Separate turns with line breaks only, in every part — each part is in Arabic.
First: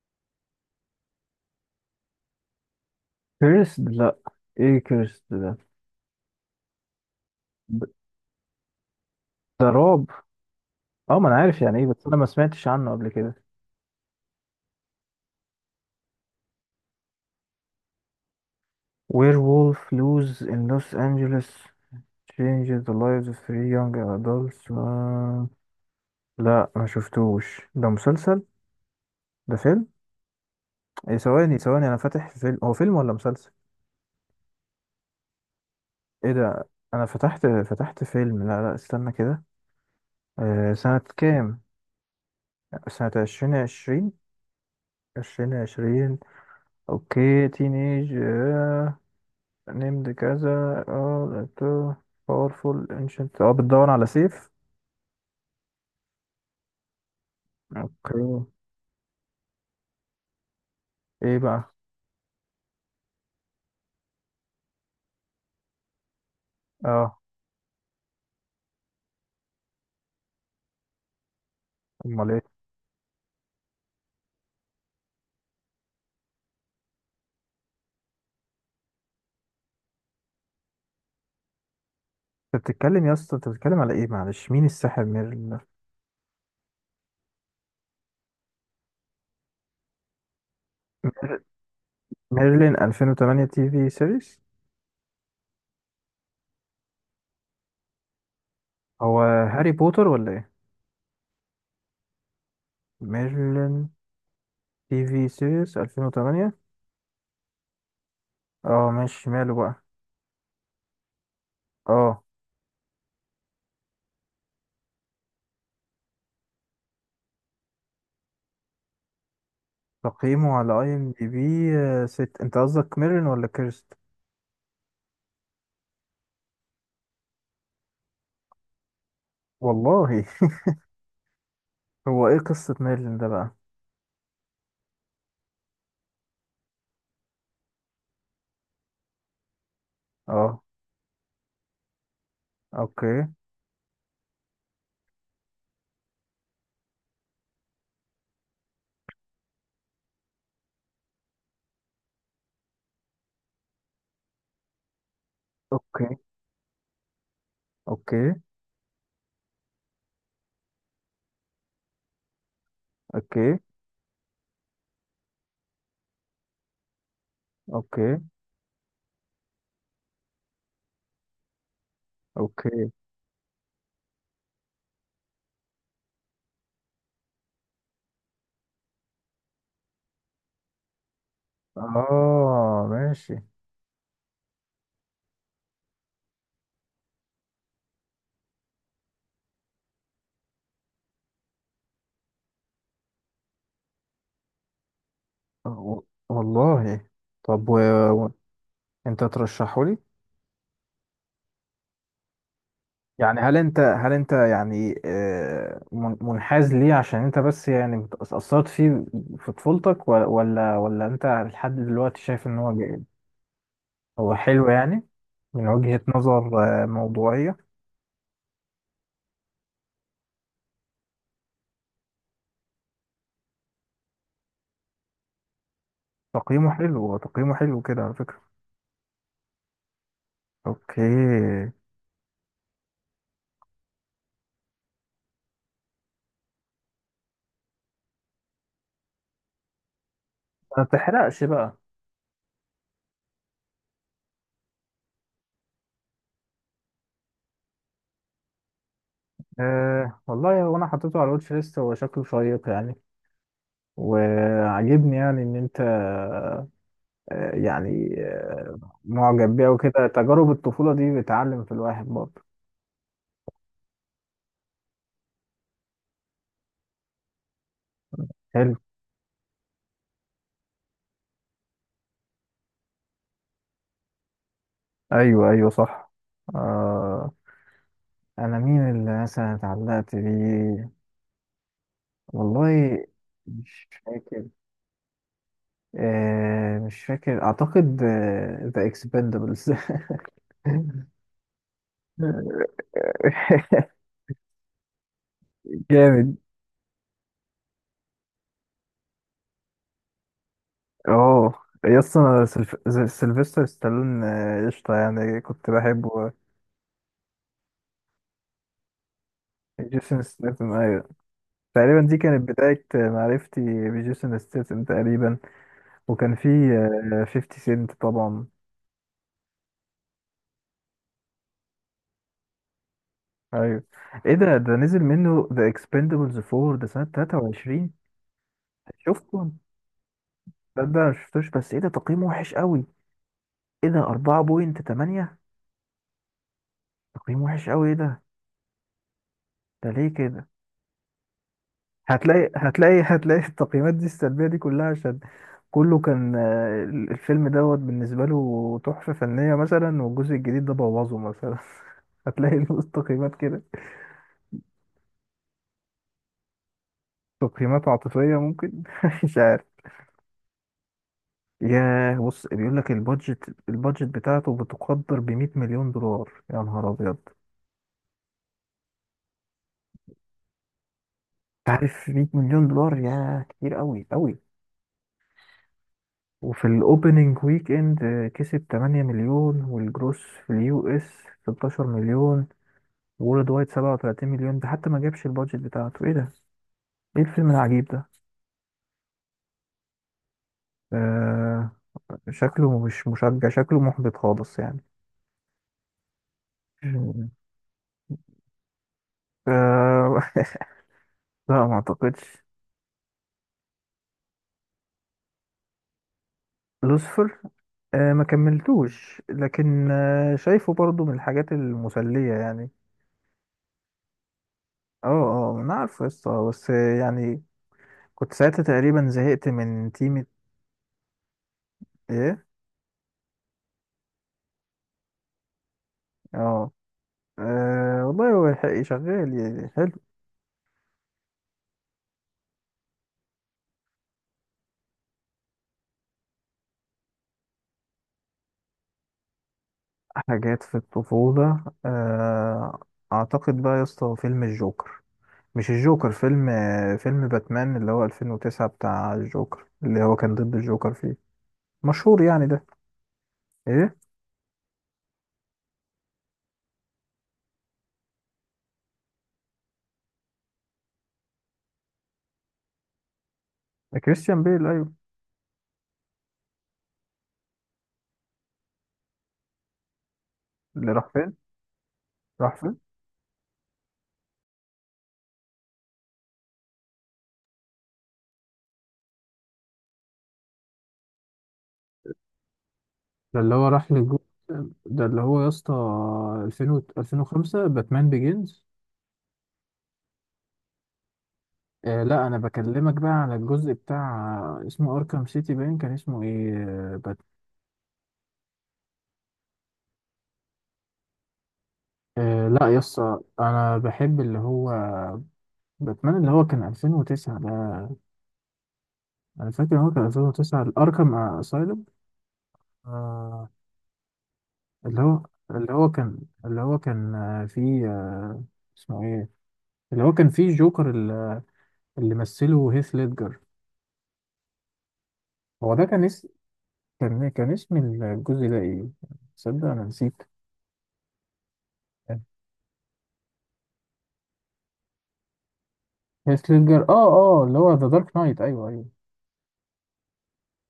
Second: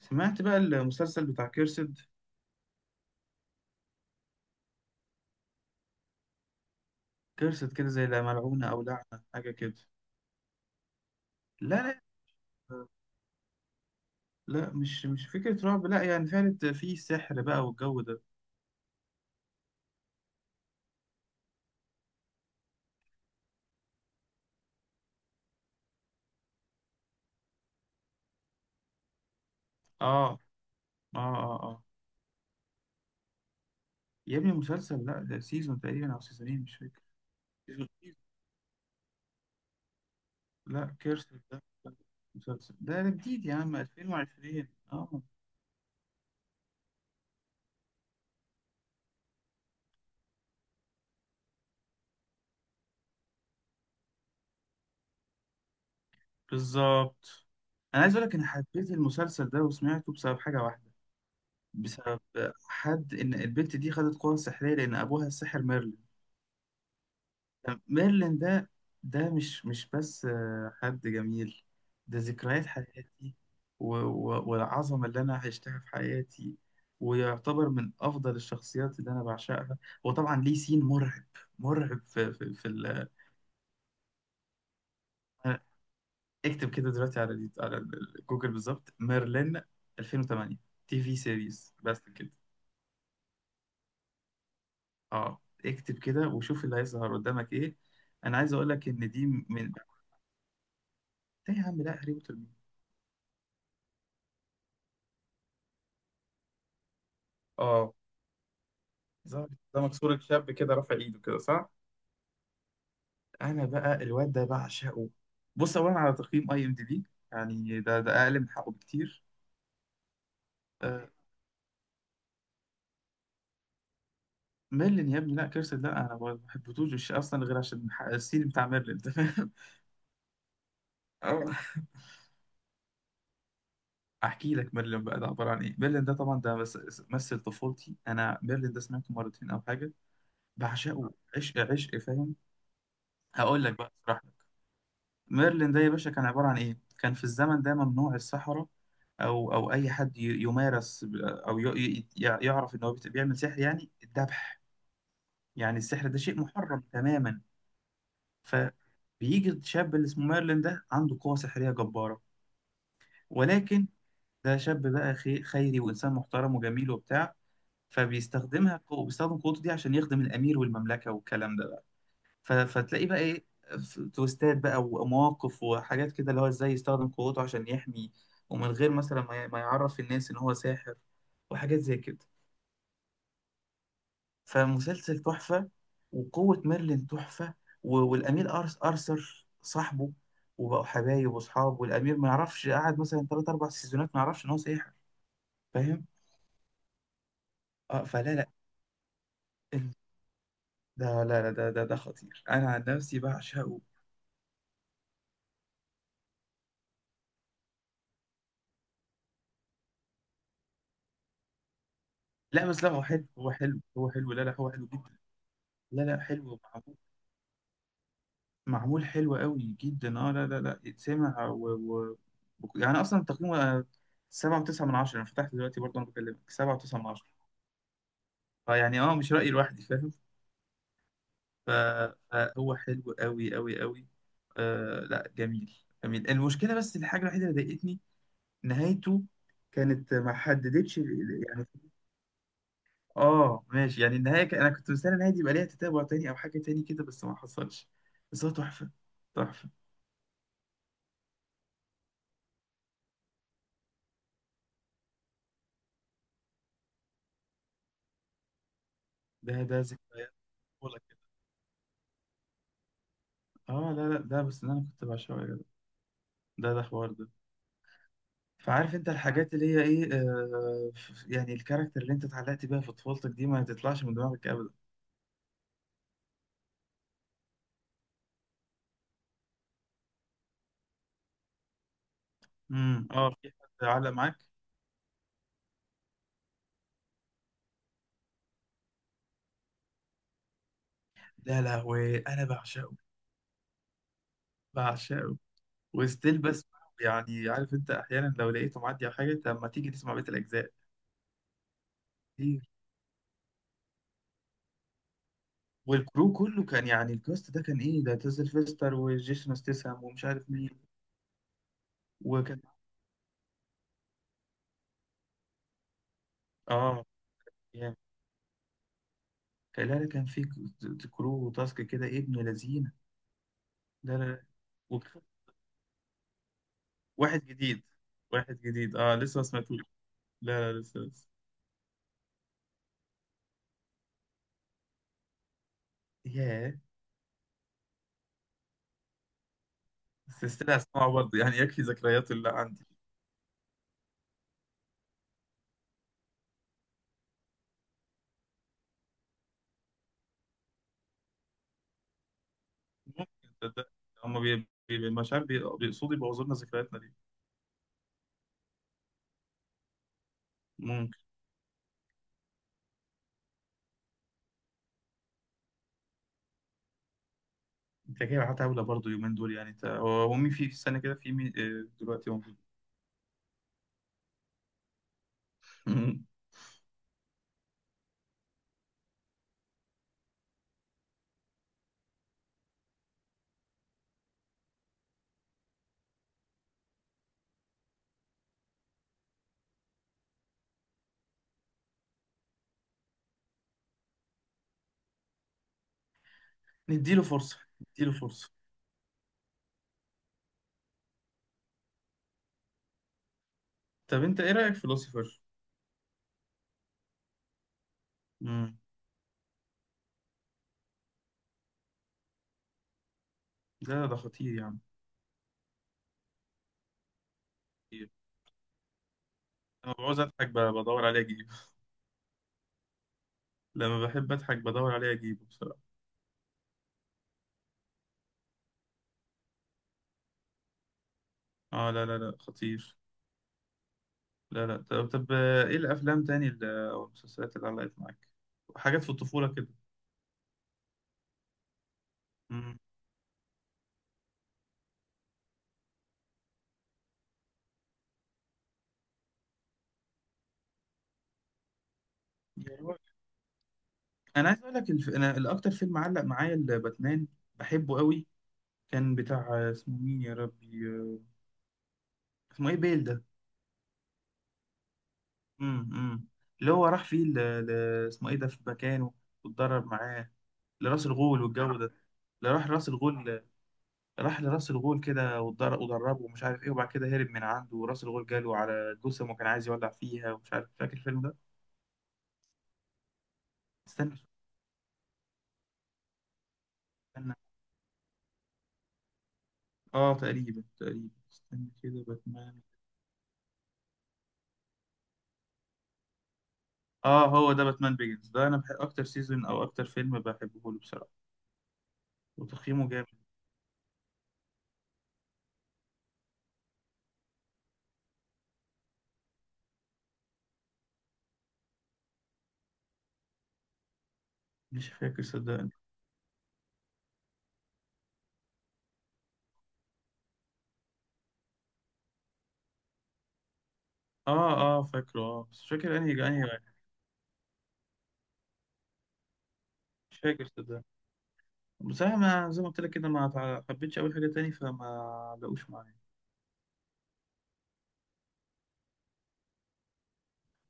سمعت بقى المسلسل بتاع كيرسد.
كيرسد، لا. ايه كيرسد ده؟
كيرسد
ب-
كده زي لا ملعونة أو لعنة، حاجة
ده
كده.
رعب. اه، ما انا عارف
لا
يعني ايه، بس انا ما سمعتش
لا
عنه قبل كده.
لا، مش فكرة رعب، لا يعني فعلا في سحر بقى والجو ده.
وير وولف لوز ان لوس انجلوس changes the lives of three young adults. لا ما شفتوش، ده مسلسل ده فيلم؟
آه
ايه،
آه
ثواني
آه آه،
ثواني، انا فاتح فيلم، هو فيلم ولا مسلسل؟
يا ابني مسلسل، لا ده سيزون تقريبا أو
ايه
سيزونين
ده،
مش فاكر.
انا فتحت
سيزون.
فتحت فيلم. لا لا، استنى كده.
لا
سنة
كيرسد
كام؟
ده مسلسل، ده
سنة
ده جديد
عشرين
يا عم،
عشرين.
2020. آه،
2020. اوكي، تينيج named كذا. اه لقيته. powerful ancient، اه بتدور على سيف.
بالظبط. أنا عايز
اوكي.
أقول لك أنا حبيت المسلسل ده وسمعته بسبب حاجة واحدة.
ايه بقى؟
بسبب حد، إن البنت دي خدت قوة سحرية لأن أبوها الساحر ميرلين.
اه،
طب ميرلين ده، ده مش بس حد جميل. ده
امال ايه.
ذكريات حياتي، والعظمة اللي أنا عشتها في حياتي. ويعتبر من أفضل الشخصيات اللي أنا بعشقها. وطبعا ليه سين مرعب. مرعب في في,
انت
في
بتتكلم
ال...
يا اسطى، انت بتتكلم على ايه؟ معلش، مين الساحر ميرلين ده؟
اكتب كده دلوقتي على جوجل بالظبط، ميرلين 2008 تي في سيريز بس كده.
ميرلين 2008 تي في سيريس.
اه اكتب كده وشوف اللي هيظهر قدامك ايه. انا عايز اقول لك ان
هو
دي
هاري
من،
بوتر ولا ايه؟
ايه يا عم؟ لا هاري بوتر مين؟
ميرلين تي في سيريس 2008.
اه،
اه ماشي،
ده
ماله
ده
بقى.
مكسور الشاب كده رافع ايده كده، صح.
اه،
انا بقى الواد ده بعشقه. بص اولا على تقييم اي ام دي بي. يعني ده اقل من حقه بكتير.
تقييمه على اي
أه.
ام دي بي. ست، انت قصدك ميرلين ولا كيرست؟
ميرلين يا ابني، لا كيرسل لا انا ما بحبتوش، مش اصلا غير عشان السين بتاع ميرلين، تمام.
والله.
أه.
هو ايه قصة ميرلين ده بقى؟
احكي لك ميرلين بقى ده عباره عن ايه. ميرلين ده طبعا ده مثل طفولتي، انا ميرلين ده سمعته مرتين او حاجه.
اه،
بعشقه، عشق، فاهم.
اوكي،
هقول لك بقى، اشرح لك. ميرلين ده يا باشا كان عبارة عن إيه؟ كان في الزمن ده ممنوع السحرة، أو أي حد يمارس ب- أو ي- ي- يع- يعرف إن هو بيعمل سحر، يعني الذبح. يعني السحر
اوكي،
ده شيء محرم تماما.
اوكي،
فبيجي الشاب اللي اسمه ميرلين ده عنده قوة سحرية جبارة.
اوكي،
ولكن ده شاب بقى خيري وإنسان محترم وجميل وبتاع.
اوكي،
فبيستخدمها، بيستخدم قوته دي عشان يخدم الأمير والمملكة والكلام ده.
اوكي.
فتلاقي بقى ايه، تويستات بقى ومواقف وحاجات كده، اللي هو ازاي يستخدم قوته عشان يحمي. ومن غير مثلا ما يعرف الناس ان هو ساحر، وحاجات زي كده.
اه ماشي.
فمسلسل تحفة، وقوة ميرلين تحفة. والأمير أرس أرثر صاحبه، وبقوا حبايب وأصحاب، والأمير ما يعرفش، قعد مثلا تلات أربع سيزونات ما يعرفش إن هو ساحر.
آه، و-
فاهم؟
والله. طب، و...
اه.
و...
فلا لا
انت ترشحه
ال-
لي؟
ده لا لا، ده خطير، أنا عن نفسي
يعني هل انت
بعشقه.
هل انت يعني منحاز ليه عشان انت بس يعني اتأثرت فيه في طفولتك، ولا انت لحد دلوقتي شايف ان
لا
هو
بس، لا هو
جيد؟
حلو هو حلو هو حلو،
هو
لا لا
حلو
هو حلو
يعني،
جدا.
من وجهة
لا لا حلو،
نظر موضوعية.
معمول حلو قوي جدا. اه لا يتسمع و... يعني اصلا تقييمه سبعة وتسعة من عشرة، انا فتحت دلوقتي برضه انا بكلمك،
تقييمه
سبعة
حلو،
وتسعة من
هو
عشرة.
تقييمه حلو كده على فكرة.
فيعني اه مش رأيي لوحدي، فاهم. ف-
اوكي.
فهو حلو قوي. آه لا جميل، جميل. المشكلة بس الحاجة الوحيدة اللي ضايقتني، نهايته. كانت ما
ما
حددتش
تحرقش
يعني.
بقى.
اه ماشي، يعني النهاية انا كنت مستني النهاية دي يبقى ليها تتابع تاني او حاجة تاني كده، بس ما حصلش. بس هو تحفة، تحفة.
أه والله، هو انا حطيته على الواتش ليست، هو شكله شيق يعني. وعجبني يعني ان انت يعني معجب
ده
بيه،
ده
وكده
ذكريات.
تجارب الطفولة دي بتعلم في الواحد برضه.
اه لا لا، ده بس ده انا كنت بعشقه يا جدع. ده حوار ده.
حلو.
فعارف انت الحاجات اللي هي ايه، يعني الكاركتر اللي انت اتعلقت بيها في طفولتك دي ما تطلعش من دماغك ابدا.
ايوه، ايوه، صح. أه، انا مين اللي مثلا اتعلقت بيه؟ والله
اه، في حد
مش
علق معاك؟
فاكر. أه، مش فاكر اعتقد. ذا اكسبندبلز.
لا لا، وانا بعشقه، بعشقه.
جامد.
وستيل بسمعه، يعني عارف انت احيانا لو لقيته معدي على حاجه، طب ما تيجي تسمع بقيه الاجزاء.
اه، يس، انا
كتير.
سيلفستر ستالون، قشطة يعني، كنت بحبه.
والكرو كله كان، يعني الكاست ده كان ايه، ده تيزل فيستر وجيسون ستيسام
جيسون
ومش عارف مين.
ستاثام، ايوه. تقريبا دي كانت
وكان،
بداية معرفتي بجيسون ستاثام تقريبا. وكان في
اه
50 سنت
يعني
طبعا.
كان، لا لا، كان في كرو وتاسك كده ابن لذينه.
ايوه.
لا
ايه
لا.
ده نزل
وك-
منه ذا اكسبندبلز 4، ده سنة
واحد جديد،
23؟
واحد جديد، اه لسه ما
شفته؟
سمعتوش. لا لا
ده
لسه،
ده أنا
لسه.
مشفتوش. بس ايه ده، تقييمه وحش قوي؟ ايه ده، 4.8؟
ياه.
تقييم وحش قوي، ايه ده؟ ده ليه
بس
كده؟
استنى اسمعه برضه، يعني يكفي ذكريات اللي
هتلاقي،
عندي.
هتلاقي، هتلاقي. التقييمات دي السلبية دي كلها عشان كله كان الفيلم دوت بالنسبة له تحفة فنية مثلا، والجزء الجديد ده بوظه مثلا. هتلاقي له
ممكن.
تقييمات كده.
تصدق، هم مش عارف بيقصدوا يبوظوا لنا ذكرياتنا دي.
تقييمات عاطفية، ممكن. مش عارف.
ممكن.
ياه، بص بيقول لك البادجت بتاعته بتقدر ب 100 مليون دولار. يا نهار ابيض،
انت جاي معاه طاوله برضه يومين دول، يعني انت هو مين في في السنه كده، في مين
انت عارف 100
دلوقتي موجود.
مليون دولار، يا كتير قوي قوي.
مم.
وفي الاوبننج ويك اند كسب 8 مليون، والجروس في اليو اس 16 مليون، وولد وايت 37 مليون. ده حتى ما جابش البادجت بتاعته. ايه ده؟ ايه الفيلم العجيب ده؟ آه شكله مش مشجع، شكله محبط خالص يعني.
نديله
مم.
فرصه، نديله فرصه.
آه. لا، ما اعتقدش.
طب انت ايه رايك في لوسيفر؟
لوسفر. آه ما
امم
كملتوش، لكن آه شايفه برضو من الحاجات المسلية يعني.
ده ده خطير يعني،
اه اه، انا عارف قصة، بس يعني
خطير.
كنت ساعتها تقريبا زهقت من
انا بعوز
تيمة.
اضحك، بدور عليه اجيبه.
ايه؟
لما بحب اضحك بدور عليه اجيبه.
اه. والله هو شغال يعني، حلو.
اه لا لا لا خطير. لا لا، طب طب ايه الافلام تاني او المسلسلات اللي علقت معاك، حاجات في الطفولة كده.
حاجات في الطفولة،
مم.
أعتقد بقى يا اسطى فيلم الجوكر. مش الجوكر فيلم، فيلم باتمان اللي هو 2009، بتاع الجوكر، اللي هو كان ضد الجوكر فيه، مشهور يعني ده.
يا راجل.
إيه؟
انا عايز اقول لك انا الاكتر فيلم علق معايا الباتمان، بحبه قوي. كان بتاع اسمه مين يا ربي، اسمه ايه بيل ده.
ده كريستيان بيل، أيوه.
امم. اللي هو راح فيه ل... اسمه ايه ده في مكانه، واتدرب معاه.
اللي
لراس
راح فين؟
الغول والجو ده. اللي
راح
راح
فين؟
راس الغول، راح لراس الغول كده ودربه ومش عارف ايه، وبعد كده هرب من عنده، وراس الغول جاله على جثم وكان عايز يولع فيها ومش عارف، فاكر الفيلم ده؟
ده اللي هو راح
استنى،
للجو. ده اللي هو يا اسطى 2000
استنى،
2005، باتمان بيجينز.
اه تقريبا تقريبا، استنى
آه
كده،
لا، انا
باتمان.
بكلمك بقى على الجزء بتاع اسمه اركام سيتي باين، كان اسمه ايه،
اه هو ده باتمان بيجنز، ده انا بحب اكتر سيزون او اكتر فيلم بحبه له بصراحه.
آه لا يا
وتقييمه
اسطى،
جامد.
انا بحب اللي هو باتمان اللي هو كان 2009 ده. انا فاكر إن هو كان 2009 الاركام اسايلم. آه.
مش
اللي هو
فاكر صدقني.
اللي هو كان، اللي هو كان فيه، اسمه ايه، اللي هو كان فيه جوكر، اللي مثله هيث ليدجر.
اه اه فاكره، اه بس مش
هو ده
فاكر
كان
انهي انهي واحد.
كان اسم الجزء ده ايه؟ تصدق انا نسيت.
مش فاكر صدقني بصراحه، ما زي ما قلت لك كده ما حبيتش اول حاجه تاني فما لقوش معايا.
هيث ليدجر، اه اه، اللي هو ذا دارك نايت، ايوه ايوه.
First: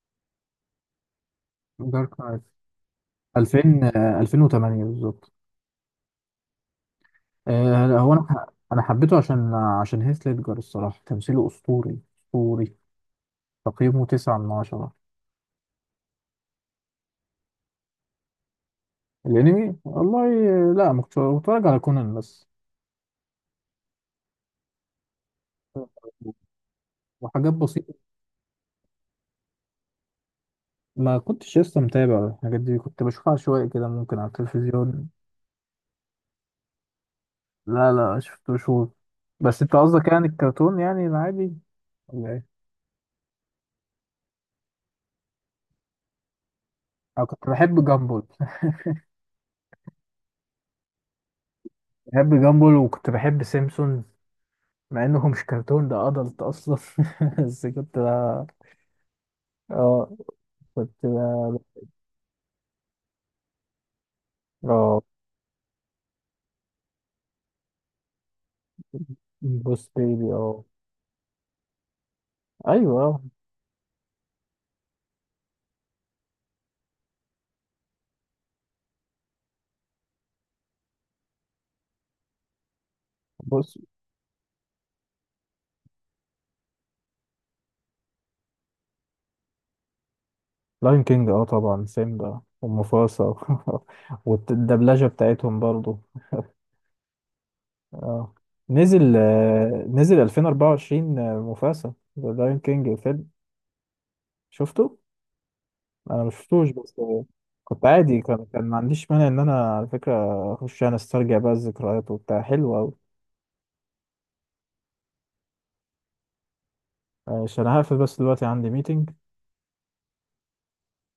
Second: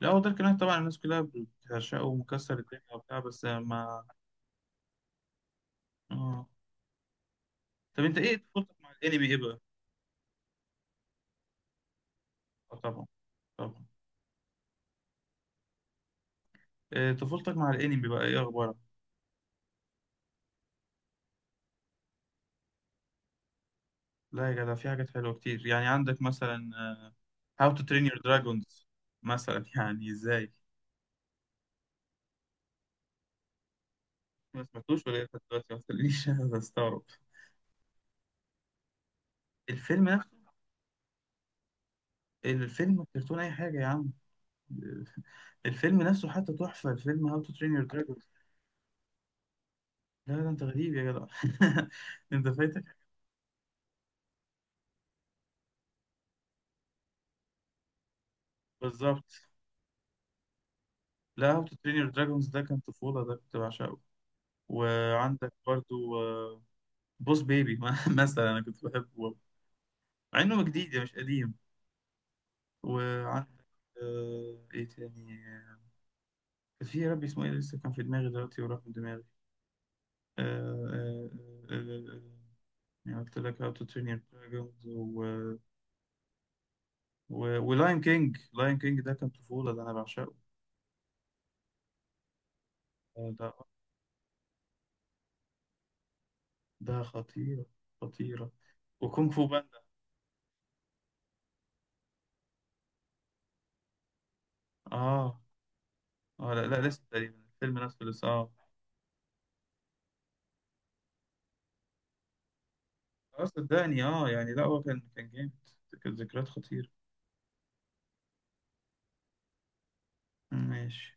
لا هو دارك نايت طبعا، الناس كلها بتعشقه
دارك نايت
ومكسر الدنيا وبتاع، بس
2000،
ما
2008 بالظبط.
اه.
آه
طب
هو
انت
انا
ايه
ح-
طفولتك
انا
مع
حبيته
الانمي ايه
عشان
بقى؟
هيث ليدجر، الصراحه تمثيله اسطوري، اسطوري.
اه طبعا، طبعا.
تقييمه 9/10.
طفولتك مع الانمي بقى ايه اخبارك؟
الأنمي، والله لا، ما كنتش بتفرج على كونان بس
لا يا جدع في حاجات حلوه كتير، يعني عندك مثلا
وحاجات
هاو تو
بسيطة.
ترين يور دراجونز مثلا. يعني ازاي؟
ما كنتش لسه متابع الحاجات دي، كنت بشوفها شوية كده ممكن على
ما سمعتوش
التلفزيون.
ولا ايه لحد دلوقتي؟ ما تخلينيش استغرب.
لا لا، شفتوش هو، بس أنت قصدك
الفيلم
يعني
نفسه.
الكرتون يعني العادي ولا إيه؟
الفيلم كرتون اي حاجه يا عم. الفيلم نفسه حتى تحفه،
أنا
الفيلم هاو
كنت
تو ترين يور
بحب جامبول.
دراجونز. لا ده انت غريب يا جدع.
بحب
انت
جامبول،
فايتك.
وكنت بحب سيمسون. مع إنه مش كرتون ده، أدلت أصلا. بس كنت ب-
بالظبط.
اه، كنت
لا
ب-
هاو تو ترين يور دراجونز ده كان طفوله، ده كنت بعشقه.
اه
وعندك برضو بوس بيبي مثلا، انا كنت بحبه.
بوس بيبي،
مع انه
اه
جديد يعني مش قديم.
ايوه
وعندك آه ايه تاني، كان في يا ربي اسمه ايه، لسه كان في دماغي دلوقتي وراح من دماغي. آه آه آه آه يعني قلت لك
بوس.
هاو تو ترين يور دراجونز و ولاين كينج. لاين كينج ده كان طفولة، ده انا بعشقه.
لاين كينج، اه طبعا سيمبا ومفاسا.
ده،
والدبلجة بتاعتهم برضو.
ده خطيرة،
اه
خطيرة.
نزل،
وكونغ فو باندا.
نزل 2024، آه، مفاسا ذا لاين كينج الفيلم. شفته؟
اه
انا
اه لا
مشفتوش
لا
بس
لسه، تقريبا الفيلم
كنت
نفسه
عادي،
لسه
كان
اه.
كان ما عنديش مانع ان انا على فكرة اخش انا استرجع بقى الذكريات وبتاع، حلو اوي.
صدقني اه، يعني لا هو كان كان جامد، كانت ذكريات خطيرة.
عشان هقفل بس دلوقتي عندي ميتنج.
ماشي.